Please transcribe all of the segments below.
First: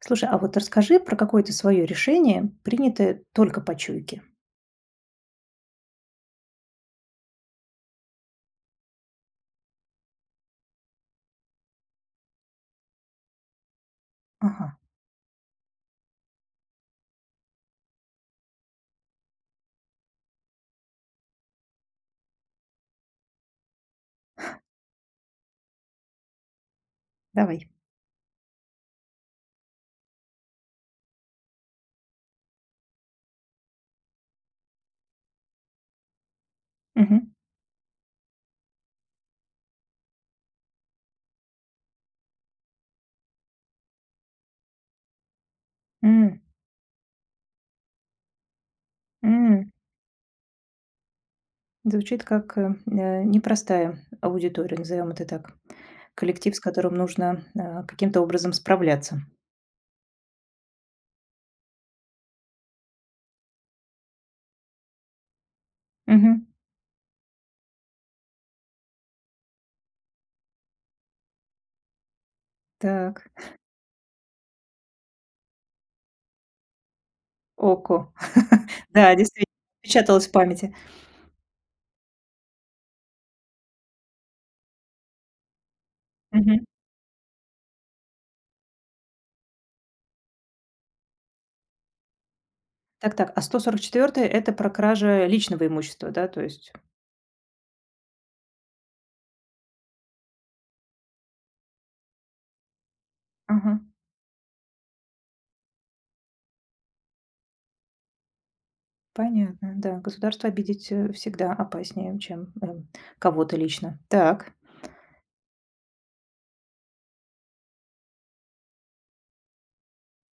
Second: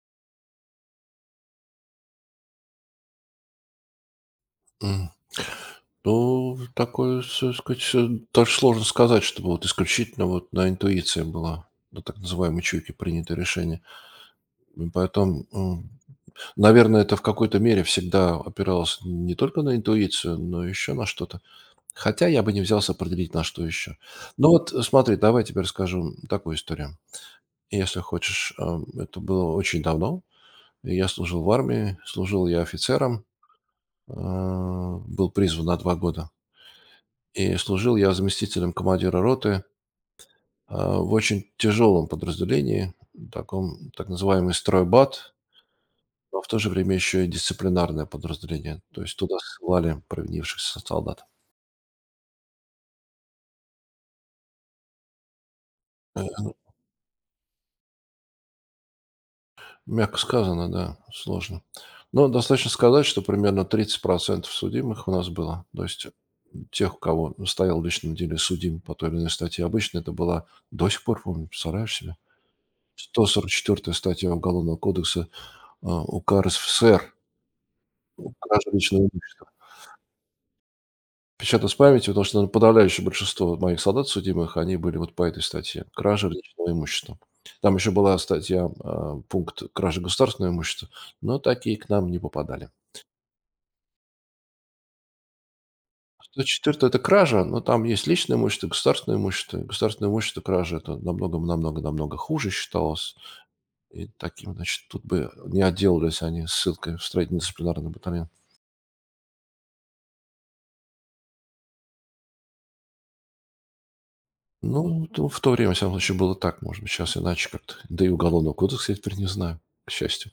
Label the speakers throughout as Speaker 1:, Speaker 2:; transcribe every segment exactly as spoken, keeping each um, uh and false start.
Speaker 1: Слушай, а вот расскажи про какое-то свое решение, принятое только по чуйке.
Speaker 2: М. Ну, такое, всё сказать, э, даже сложно сказать, чтобы вот исключительно вот на интуиции было, на так называемой чуйке принято решение.
Speaker 1: Ага,
Speaker 2: М, поэтому, м, наверное, это в какой-то мере всегда опиралось не только на интуицию, но еще на что-то. Хотя я бы не взялся определить, на что еще. Ну вот, э, смотри, давай я тебе расскажу такую историю,
Speaker 1: давай.
Speaker 2: если хочешь. Ам, это было очень давно. Я служил в армии, служил я офицером, а, был призван на два года.
Speaker 1: Мгм.
Speaker 2: И служил я заместителем командира роты, а, в очень тяжелом подразделении, таком так называемый стройбат,
Speaker 1: М,
Speaker 2: но в то же время еще и дисциплинарное подразделение. То есть туда
Speaker 1: м.
Speaker 2: ссылали провинившихся солдат.
Speaker 1: Звучит как э, э, непростая аудитория, назовем это так.
Speaker 2: Э,
Speaker 1: Коллектив, с которым нужно э, каким-то образом справляться.
Speaker 2: Мягко сказано, да, сложно. Но достаточно сказать, что примерно тридцать процентов судимых у нас было. То есть
Speaker 1: Мгм.
Speaker 2: тех, у кого стоял в личном деле судим по той или иной статье. Обычно это было, до сих пор помню, представляешь себе,
Speaker 1: Так.
Speaker 2: сто сорок четвёртая статья Уголовного кодекса, а, УК РСФСР.
Speaker 1: Око.
Speaker 2: Кража личного
Speaker 1: Да,
Speaker 2: имущества.
Speaker 1: действительно, печаталось в памяти.
Speaker 2: Отпечаток с памяти, потому что, наверно, подавляющее большинство моих солдат судимых, они были вот по этой статье. Кража
Speaker 1: Мгм.
Speaker 2: личного имущества. Там еще была статья, а, пункт кражи государственного имущества, но такие к нам не попадали.
Speaker 1: Так-так, а сто сорок четвертая это про кража личного имущества, да, то есть.
Speaker 2: сто четвёртая это кража, но там есть личное имущество, государственное имущество. Государственное имущество кража- это намного намного намного хуже считалось.
Speaker 1: Ага.
Speaker 2: И таким, значит, тут бы не отделались они ссылкой в строительно-дисциплинарный батальон.
Speaker 1: Понятно, да. Государство обидеть, э, всегда опаснее, чем, эм, кого-то лично. Так,
Speaker 2: Ну, то в то время, во всяком случае, было так. Может быть, сейчас иначе как-то. Да и Уголовного кодекса я теперь не знаю, к счастью.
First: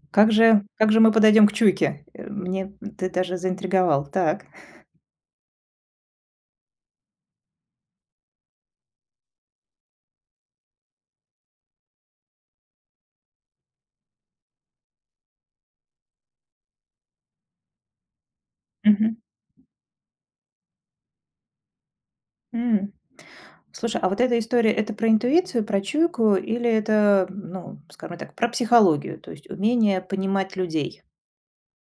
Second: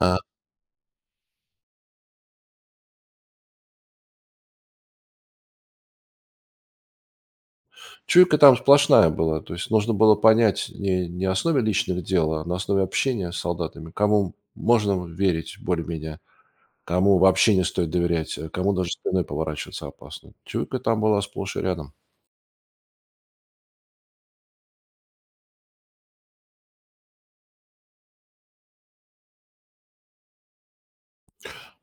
Speaker 2: А
Speaker 1: как же как же мы подойдем к чуйке? Э, мне ты даже заинтриговал. Так.
Speaker 2: чуйка там сплошная была. То есть нужно было понять не, не на основе личных дел, а на основе общения с солдатами, кому можно верить более-менее, кому вообще не стоит доверять, а кому даже
Speaker 1: Мгм.
Speaker 2: спиной поворачиваться опасно. Чуйка там была сплошь и рядом.
Speaker 1: М. Слушай, а вот эта история- это про интуицию, про чуйку или это, ну, скажем так, про психологию, то есть умение понимать людей?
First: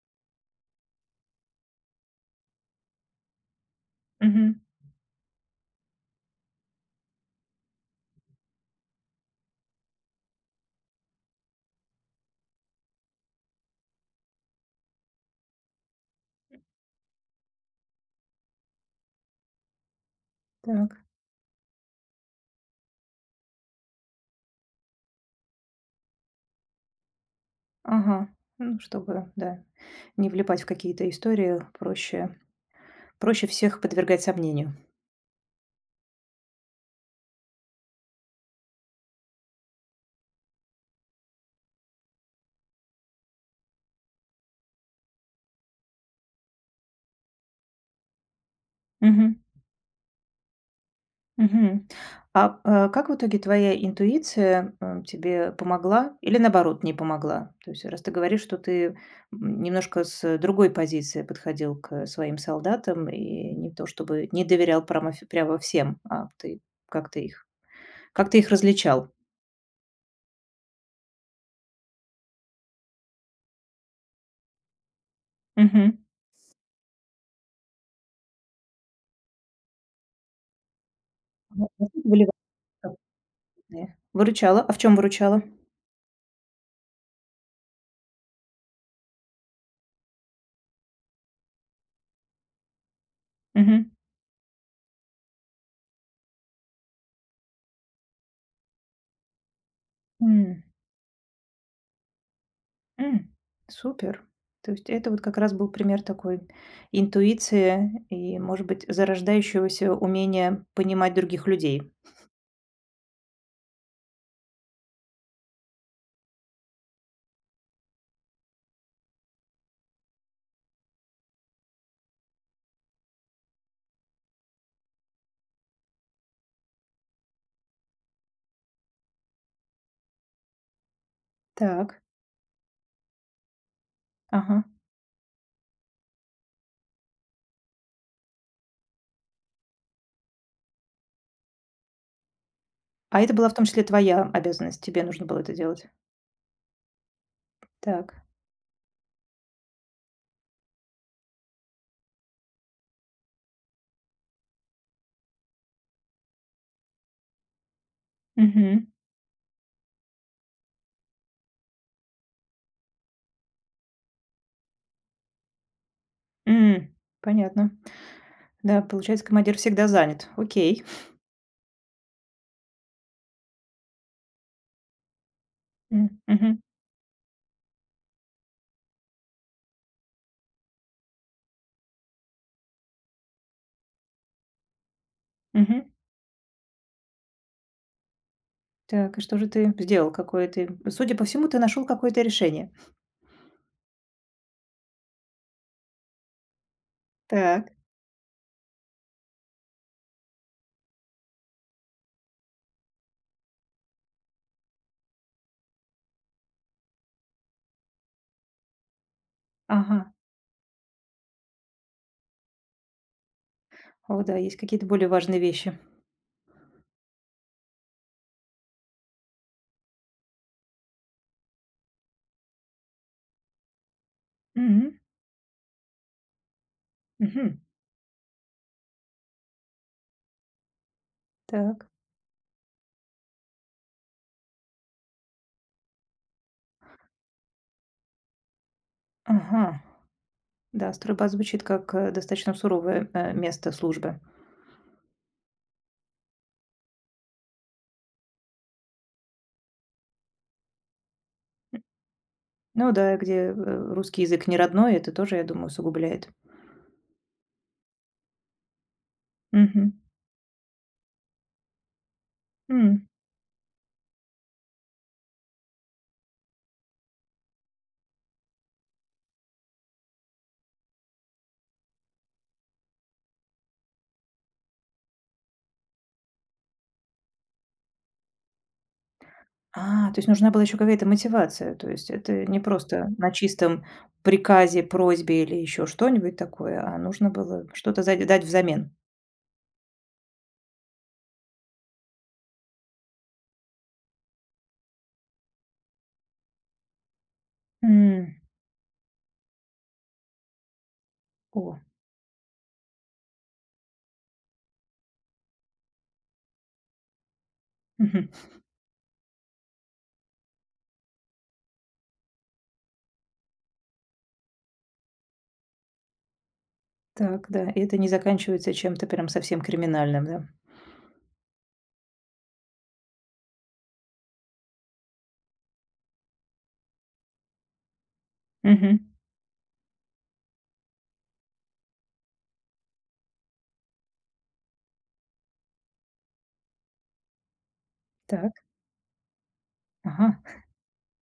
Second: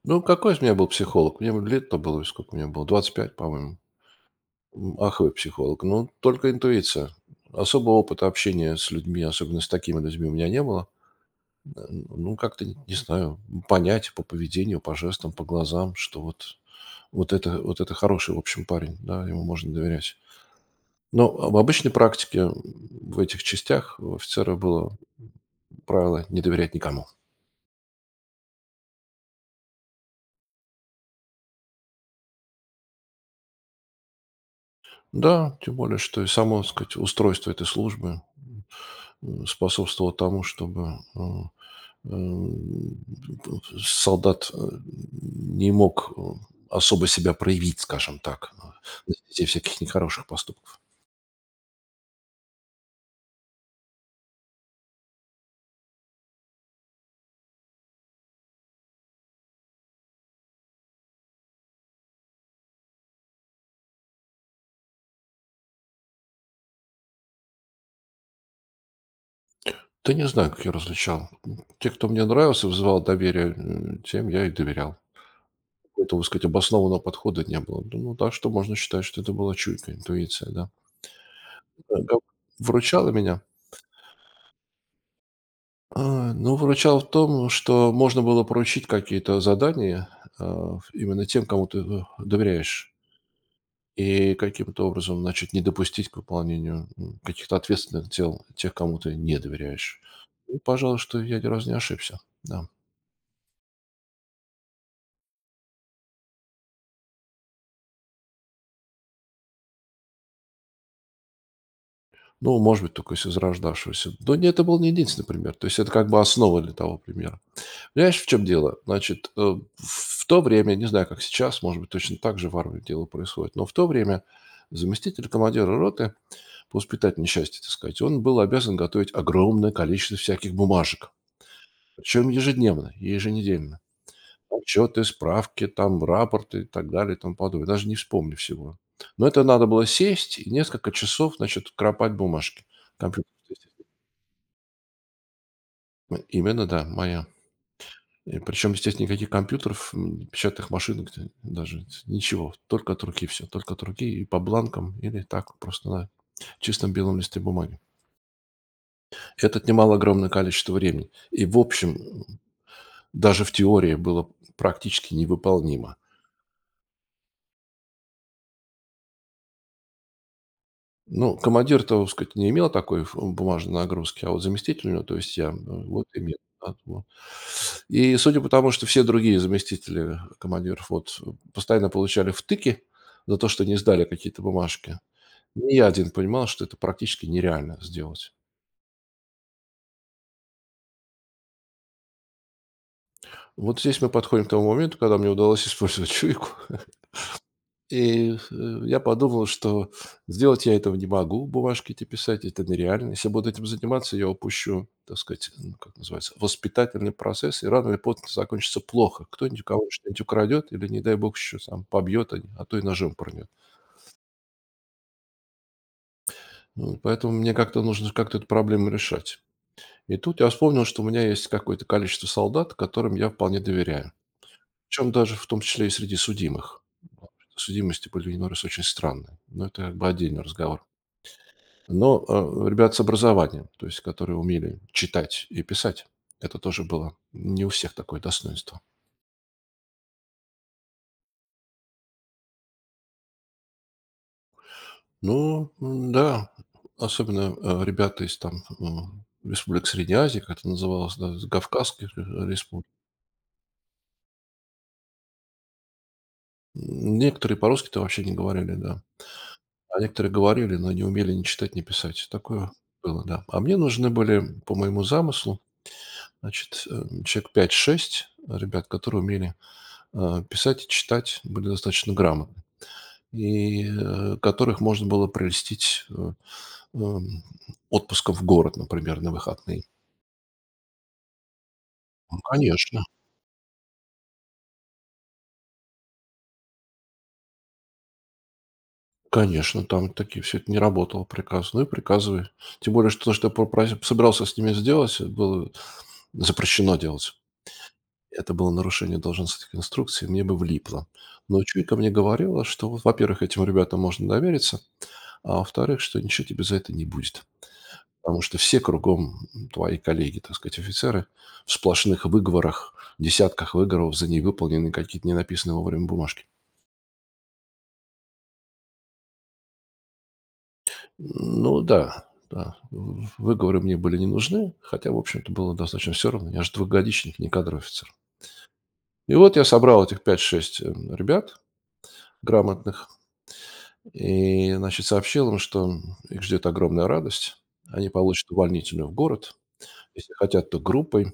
Speaker 2: Ну, какой из меня был психолог? Мне лет-то было, сколько мне было? Двадцать пять, по-моему.
Speaker 1: Мгм.
Speaker 2: Ах, вы психолог. Ну, только интуиция. Особого опыта общения с людьми, особенно с такими людьми, у меня не было. Э, Ну, как-то, не не знаю, понять по поведению, по жестам, по глазам, что вот, вот, это, вот это хороший, в общем, парень, да, ему можно доверять.
Speaker 1: Так.
Speaker 2: Но в обычной практике м, в этих частях у офицера было правило не доверять никому.
Speaker 1: Ага. Ну, чтобы, да, не влипать в какие-то истории, проще проще всех подвергать сомнению.
Speaker 2: Да, тем более, что и само, так сказать, устройство этой службы м, способствовало тому, чтобы э, Эм, солдат, э, не мог, э, особо себя проявить, скажем так, а, на
Speaker 1: Мгм.
Speaker 2: стезе всяких нехороших поступков.
Speaker 1: Мгм. А, э, как в итоге твоя интуиция, э, тебе помогла или, наоборот, не помогла? То есть раз ты говоришь, что ты, м, немножко с другой позиции подходил к своим солдатам и не то чтобы не доверял прямо ф прямо всем, а ты как ты их как ты их различал?
Speaker 2: Да не знаю, как я различал. Те, кто мне нравился, вызывал доверие, м, тем я и доверял.
Speaker 1: Мгм.
Speaker 2: Какого-то, так сказать, обоснованного подхода не было. Да, ну да, что можно считать, что это была чуйка, интуиция, да.
Speaker 1: Ну, а
Speaker 2: Э,
Speaker 1: тут
Speaker 2: как
Speaker 1: были вопросы.
Speaker 2: выручало меня?
Speaker 1: Выручала. А в чем выручала?
Speaker 2: А, ну, выручало в том, что можно было поручить какие-то задания, а, именно тем, кому ты, э, доверяешь.
Speaker 1: Мгм.
Speaker 2: И каким-то образом, значит, не допустить к выполнению м, каких-то ответственных дел тех, кому ты не доверяешь. И, пожалуй, что я ни разу не ошибся. Да.
Speaker 1: М, супер. То есть это вот как раз был пример такой интуиции и, может быть, зарождающегося умения понимать других людей.
Speaker 2: Ну, может быть, только из израждавшегося. Но не это был не единственный пример. То есть это как бы основа для того примера. Понимаешь, в чем дело? Значит, э, в то время, не знаю, как сейчас, может быть, точно так же в армии дело происходит, но в то время заместитель командира роты по воспитательной части, так сказать, он был обязан готовить огромное количество всяких бумажек,
Speaker 1: Так,
Speaker 2: причем ежедневно и еженедельно.
Speaker 1: ага.
Speaker 2: Отчеты, справки, там рапорты и так далее и тому подобное. Даже не вспомню всего. Но это надо было сесть и несколько часов, значит, кропать бумажки.
Speaker 1: А
Speaker 2: Компьютер,
Speaker 1: это была в том числе
Speaker 2: естественно.
Speaker 1: твоя обязанность, тебе нужно было это делать.
Speaker 2: Именно, да, моя.
Speaker 1: Так.
Speaker 2: И причем, естественно, никаких компьютеров, м, печатных машинок т- даже ничего. Только от руки все. Только от руки и по бланкам или так вот просто на чистом белом листе бумаги.
Speaker 1: Мгм.
Speaker 2: Это отнимало огромное количество времени. И, в общем, м, даже в теории было практически невыполнимо.
Speaker 1: М, понятно. Да, получается, командир всегда занят. Окей.
Speaker 2: Ну, командир, так сказать, не имел такой ф бумажной нагрузки, а вот заместитель у него, то есть я, м, вот
Speaker 1: М,
Speaker 2: имел.
Speaker 1: мгм,
Speaker 2: Поэтому и судя по тому, что все другие заместители командиров вот постоянно получали втыки за то, что не сдали какие-то бумажки, не
Speaker 1: мгм.
Speaker 2: я один понимал, что это практически нереально сделать.
Speaker 1: Так, и что же ты сделал? Какое ты... Судя по всему, ты нашел какое-то решение.
Speaker 2: Вот здесь мы подходим к тому моменту, когда мне удалось использовать чуйку.
Speaker 1: Так.
Speaker 2: И, э, я подумал, что сделать я этого не могу, бумажки эти писать, это нереально. Если я буду этим заниматься, я упущу, так сказать, ну, как называется, воспитательный процесс, и рано или поздно это закончится плохо. Кто-нибудь у кого-нибудь
Speaker 1: Ага.
Speaker 2: что-нибудь украдет или, не дай бог, еще сам побьет, а а то и ножом пронет.
Speaker 1: О, да, есть какие-то более важные вещи.
Speaker 2: Ну, поэтому мне как-то нужно как-то эту проблему решать. И тут я вспомнил, что у меня есть какое-то количество солдат, которым я вполне доверяю.
Speaker 1: Мгм,
Speaker 2: Причем даже в том числе и среди судимых.
Speaker 1: мгм.
Speaker 2: Судимости были иной раз очень странные. Но это как бы отдельный разговор.
Speaker 1: Так.
Speaker 2: Но э, ребят с образованием, то есть которые умели читать и писать, это тоже было не у всех такое достоинство.
Speaker 1: Ага, да, стройбат звучит как э, достаточно суровое э, место службы.
Speaker 2: Ну, м, да, особенно э, ребята из там м, республик Средней Азии, как это называлось, да, из Кавказских э, республик.
Speaker 1: Ну да, где э, русский язык не родной, это тоже, я думаю, усугубляет.
Speaker 2: М, Некоторые по-русски-то вообще не говорили, да.
Speaker 1: Мгм.
Speaker 2: А некоторые говорили, но не умели ни читать, ни писать. Такое
Speaker 1: М.
Speaker 2: было, да. А мне нужны были, по моему замыслу, значит, э, человек пять-шесть ребят, которые умели э, писать и читать, были достаточно грамотны, и э, которых можно было прелестить э, эм, отпуском в город, например, на выходные.
Speaker 1: А, то есть нужна была еще какая-то мотивация. То есть
Speaker 2: Ну,
Speaker 1: это не
Speaker 2: конечно,
Speaker 1: просто на чистом приказе, просьбе или еще что-нибудь такое, а нужно было что-то за- дать взамен.
Speaker 2: конечно, там такие все это не работало приказ. Ну и приказывай. Тем более, что то, что я попро- собирался с ними сделать, э, было запрещено делать.
Speaker 1: М.
Speaker 2: Это было нарушение должностных инструкций, мне бы влипло. Но
Speaker 1: О,
Speaker 2: чуйка мне говорила, что, во-первых, этим ребятам можно довериться, а во-вторых, что ничего тебе за это не будет.
Speaker 1: мгм.
Speaker 2: Потому что все кругом твои коллеги, так сказать, офицеры в сплошных выговорах, десятках выговоров за невыполненные какие-то ненаписанные вовремя бумажки.
Speaker 1: Так, да, и это не заканчивается чем-то прям совсем криминальным, да?
Speaker 2: Ну да, да, в- выговоры мне были не нужны, хотя, в общем-то, было достаточно все равно. Я же двухгодичник, не кадровый офицер.
Speaker 1: Мгм.
Speaker 2: И вот я собрал этих пять-шесть э, ребят грамотных и, значит, сообщил им, что их ждет огромная радость. Они получат
Speaker 1: Так,
Speaker 2: увольнительную в город. Если
Speaker 1: ага,
Speaker 2: хотят, то группой.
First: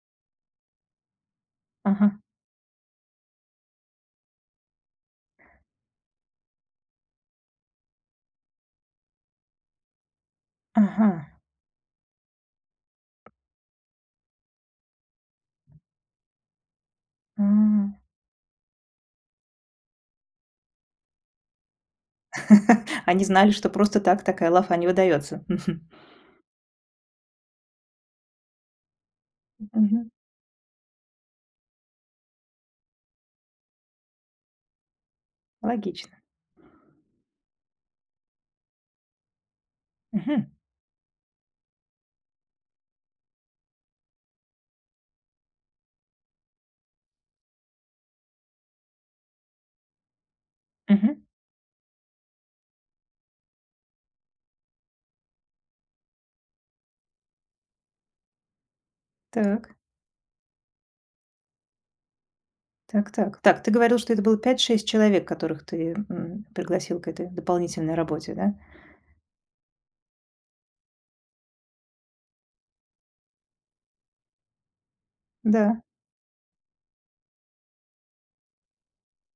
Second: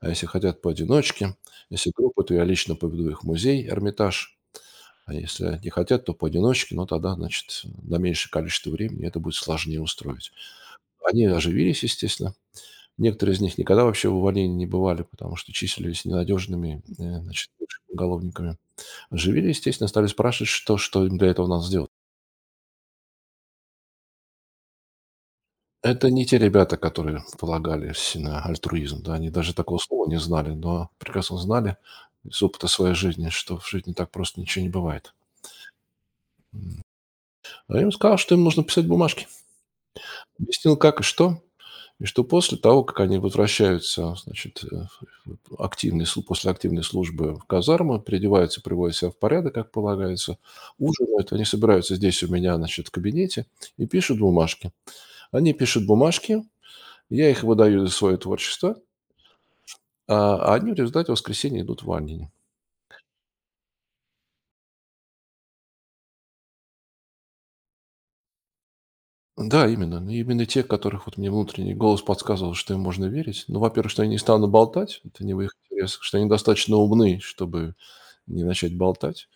Speaker 2: А если хотят поодиночке, если
Speaker 1: ага,
Speaker 2: группа, то я лично поведу их в музей "Эрмитаж", а если не хотят, то поодиночке, но тогда, значит, на меньшее количество времени это будет сложнее устроить.
Speaker 1: ага.
Speaker 2: Они оживились, естественно. Некоторые из них никогда вообще в увольнении не бывали, потому что числились ненадежными, э,
Speaker 1: А.
Speaker 2: значит, уголовниками. Оживились, естественно, стали спрашивать, что что им для этого надо сделать.
Speaker 1: Они знали, что просто так такая лафа не выдается. Мгм.
Speaker 2: Это не те ребята, которые полагались на альтруизм, да, они даже такого слова не знали, но прекрасно знали из опыта своей жизни, что в жизни так просто ничего не бывает.
Speaker 1: Логично.
Speaker 2: А я им сказал, что им нужно писать бумажки.
Speaker 1: Мгм.
Speaker 2: Объяснил, как и что. И что после того, как они возвращаются, значит, э, активной слу- после активной службы в казармы, переодеваются, приводят себя в порядок, как полагается,
Speaker 1: Мгм.
Speaker 2: ужинают. Они собираются здесь у меня, значит, в кабинете и пишут бумажки. Они пишут бумажки, я их выдаю за свое творчество,
Speaker 1: Так.
Speaker 2: а а они в результате в воскресенье идут в Аннин.
Speaker 1: Так так. Так, ты говорил, что это было пять-шесть человек, которых ты, м, пригласил к этой дополнительной работе, да?
Speaker 2: Да, именно. Ну, именно те, которых вот мне внутренний голос подсказывал, что им можно верить. Ну, во-первых, что они не станут болтать, это не в их
Speaker 1: Да.
Speaker 2: интересах, что они достаточно умны, чтобы не начать болтать,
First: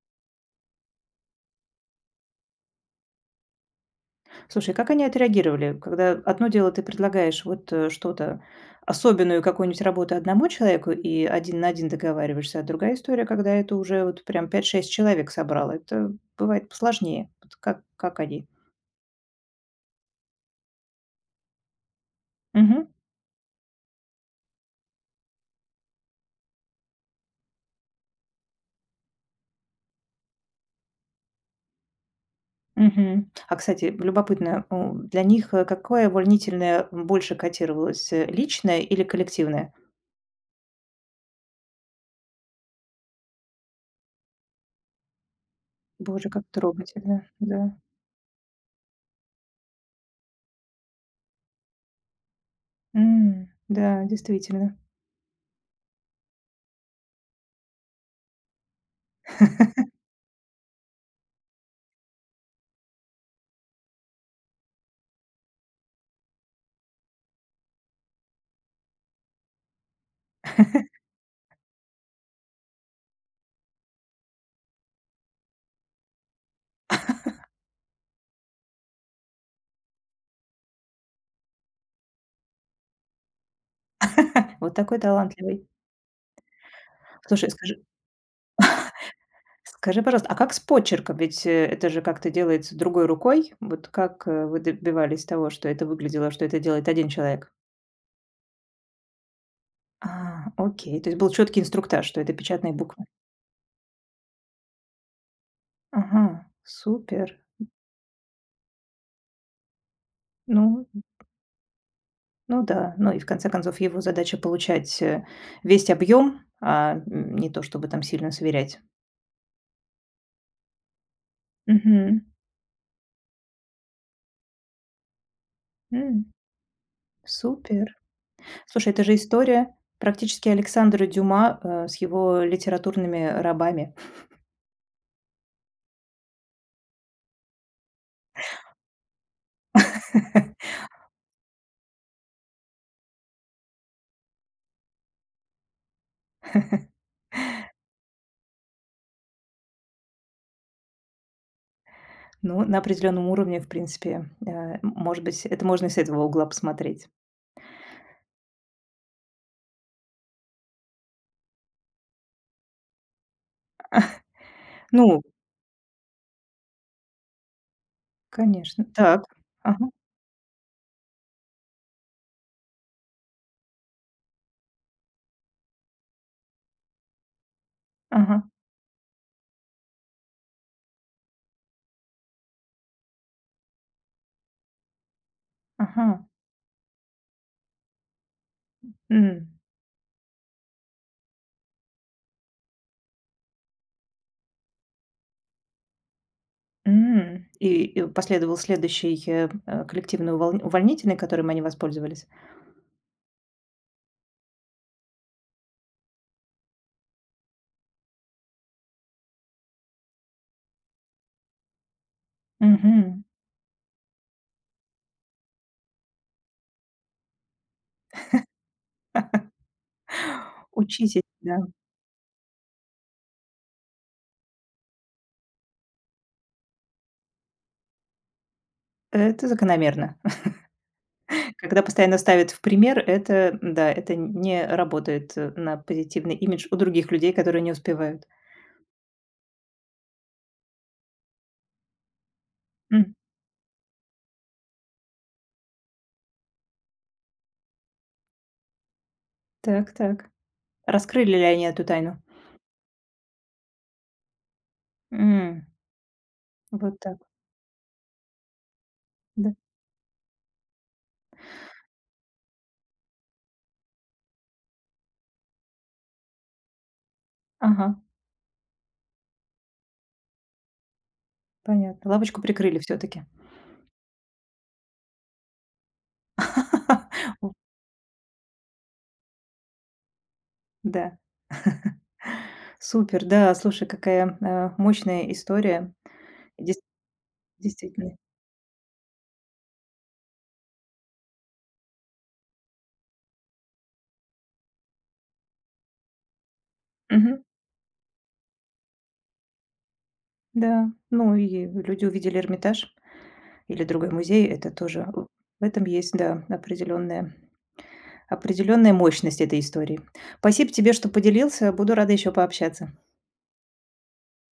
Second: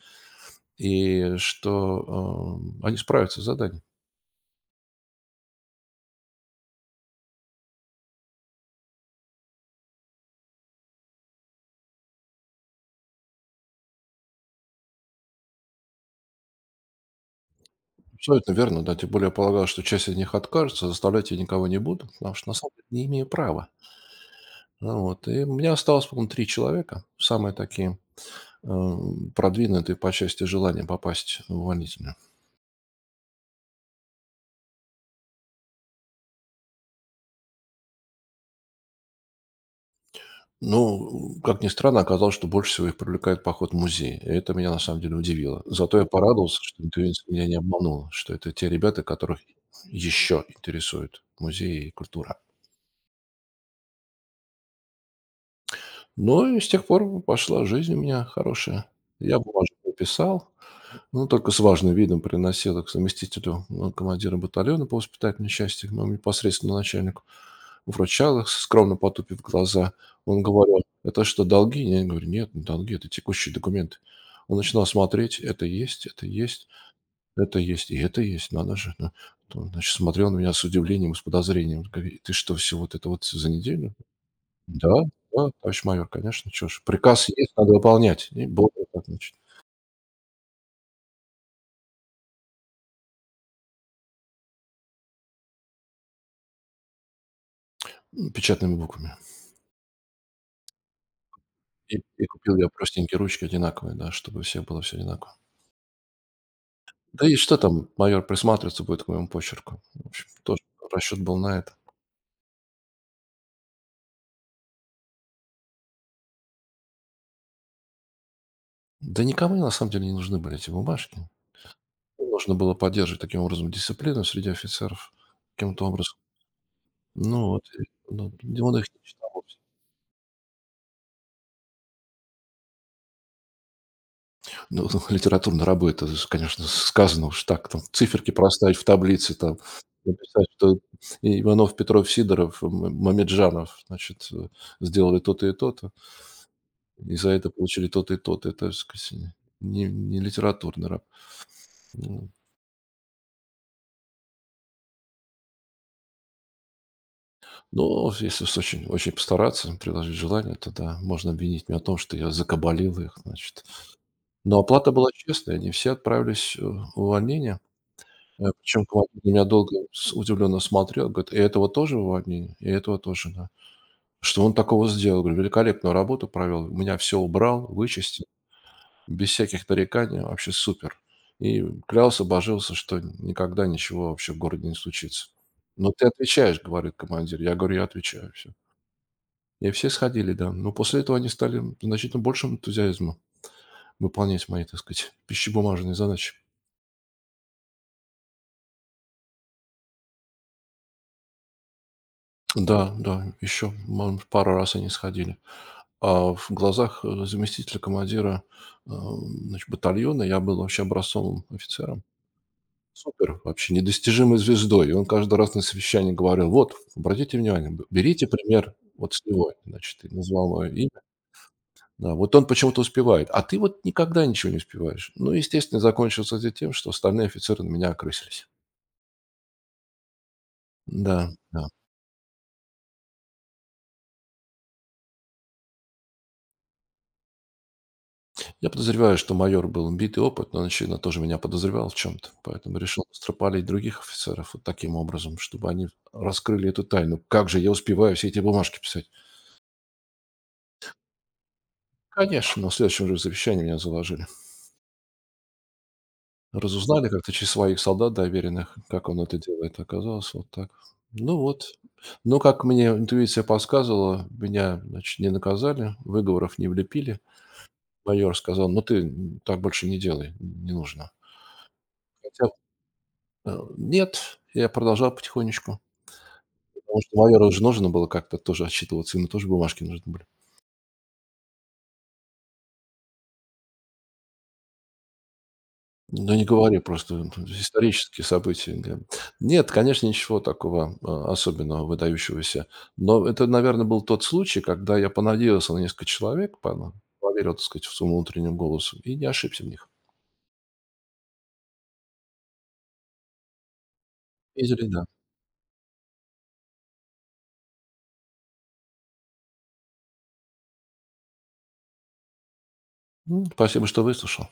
Speaker 2: и что эм, они справятся с заданием.
Speaker 1: Слушай, как они отреагировали, когда одно дело ты предлагаешь вот, э, что-то, особенную какую-нибудь работу одному человеку и один на один договариваешься, а другая история, когда это уже вот прям пять-шесть человек собрало, это бывает посложнее. Вот как как они?
Speaker 2: Абсолютно верно, да. Тем более я полагал, что часть из них откажется, заставлять я никого не буду, потому что на самом деле не имею права. Ну вот. И у меня осталось, по-моему, три человека, самые такие эм, продвинутые по части желания попасть в увольнительную.
Speaker 1: Мгм. А, кстати, любопытно, у, для них, э, какое увольнительное больше котировалось, э, личное или коллективное?
Speaker 2: Ну, э, как ни странно, оказалось, что больше всего их привлекает поход в музей. И это меня на самом деле удивило. Зато я
Speaker 1: Боже, как
Speaker 2: порадовался, что
Speaker 1: трогательно,
Speaker 2: интуиция меня не
Speaker 1: да.
Speaker 2: обманула, что это те ребята, которых еще интересует музей и культура.
Speaker 1: М, да, действительно.
Speaker 2: Ну и с тех пор пошла жизнь у меня хорошая. Я бумажку писал, ну только с важным видом приносила к заместителю э, командира батальона по воспитательной части, к моему непосредственному начальнику, вручал их, скромно потупив глаза. Он говорил, это что, долги? Я говорю, нет, не долги, это текущие документы. Он начинал смотреть, это есть, это есть, это есть, и это есть, надо же, да». То он, значит, смотрел на меня с удивлением и с подозрением. Говорит, ты что, все вот это вот за неделю?
Speaker 1: Вот
Speaker 2: Да,
Speaker 1: такой
Speaker 2: да,
Speaker 1: талантливый.
Speaker 2: товарищ майор, конечно, что ж. Приказ
Speaker 1: Слушай,
Speaker 2: есть, надо
Speaker 1: скажи
Speaker 2: выполнять. И было так, значит,
Speaker 1: скажи, пожалуйста, а как с почерком? Ведь, э, это же как-то делается другой рукой. Вот как, э, вы добивались того, что это выглядело, что это делает один человек?
Speaker 2: печатными буквами.
Speaker 1: А, окей. То есть был четкий
Speaker 2: И
Speaker 1: инструктаж, что
Speaker 2: и
Speaker 1: это
Speaker 2: купил я
Speaker 1: печатные буквы.
Speaker 2: простенькие ручки одинаковые, да, чтобы все было все одинаково.
Speaker 1: Ага,
Speaker 2: Да и
Speaker 1: супер.
Speaker 2: что там, майор присматриваться будет к моему почерку. В общем, тоже
Speaker 1: Ну
Speaker 2: расчет был на это.
Speaker 1: Ну да, ну и в конце концов его задача получать, э, весь объем, а, м, не то чтобы там сильно сверять.
Speaker 2: Да никому на самом деле не нужны были эти бумажки.
Speaker 1: Мгм.
Speaker 2: Нужно было поддерживать таким образом дисциплину среди офицеров каким-то образом.
Speaker 1: М,
Speaker 2: Ну вот, и
Speaker 1: супер.
Speaker 2: ну, и он их
Speaker 1: Слушай,
Speaker 2: не
Speaker 1: это же
Speaker 2: читал вовсе.
Speaker 1: история практически Александра Дюма, э, с его литературными рабами.
Speaker 2: Ну, литературной рабы- это, с конечно, сказано уж так, там циферки проставить в таблице, там написать, что Иванов, Петров, Сидоров, М Мамеджанов, значит, э, сделали то-то и то-то. И за это получили тот и тот то. Это, так сказать, не, не литературный раб. Ну,
Speaker 1: Ну, на определенном уровне, в принципе, э, м может быть, это можно и с этого угла посмотреть.
Speaker 2: но если с очень, очень постараться, приложить желание, то да, можно обвинить меня в том, что я закабалил их, значит. Но оплата была
Speaker 1: Ну,
Speaker 2: честная, они все отправились э, в увольнение. Э,
Speaker 1: конечно.
Speaker 2: Причем командир
Speaker 1: Так.
Speaker 2: на меня долго
Speaker 1: Ага,
Speaker 2: с- удивленно смотрел, говорит, и этого тоже в увольнение, и этого тоже, да. Что он такого сделал? Говорю, великолепную работу провел, меня все убрал, вычистил,
Speaker 1: ага,
Speaker 2: без всяких нареканий, вообще супер. И клялся, божился, что никогда ничего вообще в городе не случится. "Но
Speaker 1: ага.
Speaker 2: ты отвечаешь",- говорит командир. Я говорю: "Я отвечаю". Все.
Speaker 1: М,
Speaker 2: И все сходили, да. Но после этого они стали значительно большим энтузиазмом выполнять мои, так сказать, пищебумажные задачи.
Speaker 1: м. И и последовал следующий, э, э, коллективный увол увольнительный, которым они воспользовались?
Speaker 2: Да, да, еще, пару раз они сходили. А в глазах, э, заместителя командира, э, значит, батальона я был вообще образцовым офицером.
Speaker 1: Мгм.
Speaker 2: Супер, вообще недостижимой звездой. И он каждый раз на совещании говорил: "Вот, обратите внимание, б берите пример вот с него". Значит, и назвал мое имя.
Speaker 1: Учитесь, да.
Speaker 2: Да, вот он почему-то успевает, а ты вот никогда ничего не успеваешь. Ну, естественно, закончилось это тем, что остальные офицеры на меня окрысились.
Speaker 1: Это закономерно.
Speaker 2: Да, да.
Speaker 1: Когда постоянно ставят в пример, это, да, это не работает, э, на позитивный имидж у других людей, которые не успевают.
Speaker 2: Я подозреваю, что майор был битый опыт, но он, очевидно, тоже меня подозревал в чем-то, поэтому решил
Speaker 1: М,
Speaker 2: стропалить других офицеров вот таким образом, чтобы они раскрыли эту тайну. Как же я успеваю все эти бумажки писать?
Speaker 1: так так. Раскрыли ли они эту тайну?
Speaker 2: Конечно, на следующем же совещании меня заложили.
Speaker 1: М, вот
Speaker 2: Разузнали
Speaker 1: так,
Speaker 2: как-то через своих солдат доверенных, как он это
Speaker 1: да.
Speaker 2: делает. Оказалось, вот так. Ну вот. Но, как мне интуиция подсказывала, меня, значит, не наказали, выговоров не влепили.
Speaker 1: Ага,
Speaker 2: Майор сказал: "Ну, ты, м, так больше не делай, не нужно".
Speaker 1: понятно. Лавочку
Speaker 2: Хотя,
Speaker 1: прикрыли все таки.
Speaker 2: э, нет, я продолжал потихонечку, потому что майору же нужно было как-то тоже отчитываться, ему тоже бумажки нужны были.
Speaker 1: Да. Супер, да, слушай, какая, э, мощная история.
Speaker 2: Да не
Speaker 1: Дес
Speaker 2: говори просто,
Speaker 1: действительно.
Speaker 2: исторические события, да. Нет, конечно, ничего такого, а, особенного, выдающегося. Но это, наверное, был тот случай, когда я понадеялся на несколько человек, пона
Speaker 1: Мгм,
Speaker 2: поверил, так сказать, в своему внутреннему голосу и не ошибся в них.
Speaker 1: да. Ну и люди увидели Эрмитаж. Или другой музей. Это
Speaker 2: Видели, да.
Speaker 1: тоже в этом есть, да, определенная определенная мощность этой истории. Спасибо тебе, что поделился. Буду рада еще пообщаться.
Speaker 2: М, спасибо, что выслушал.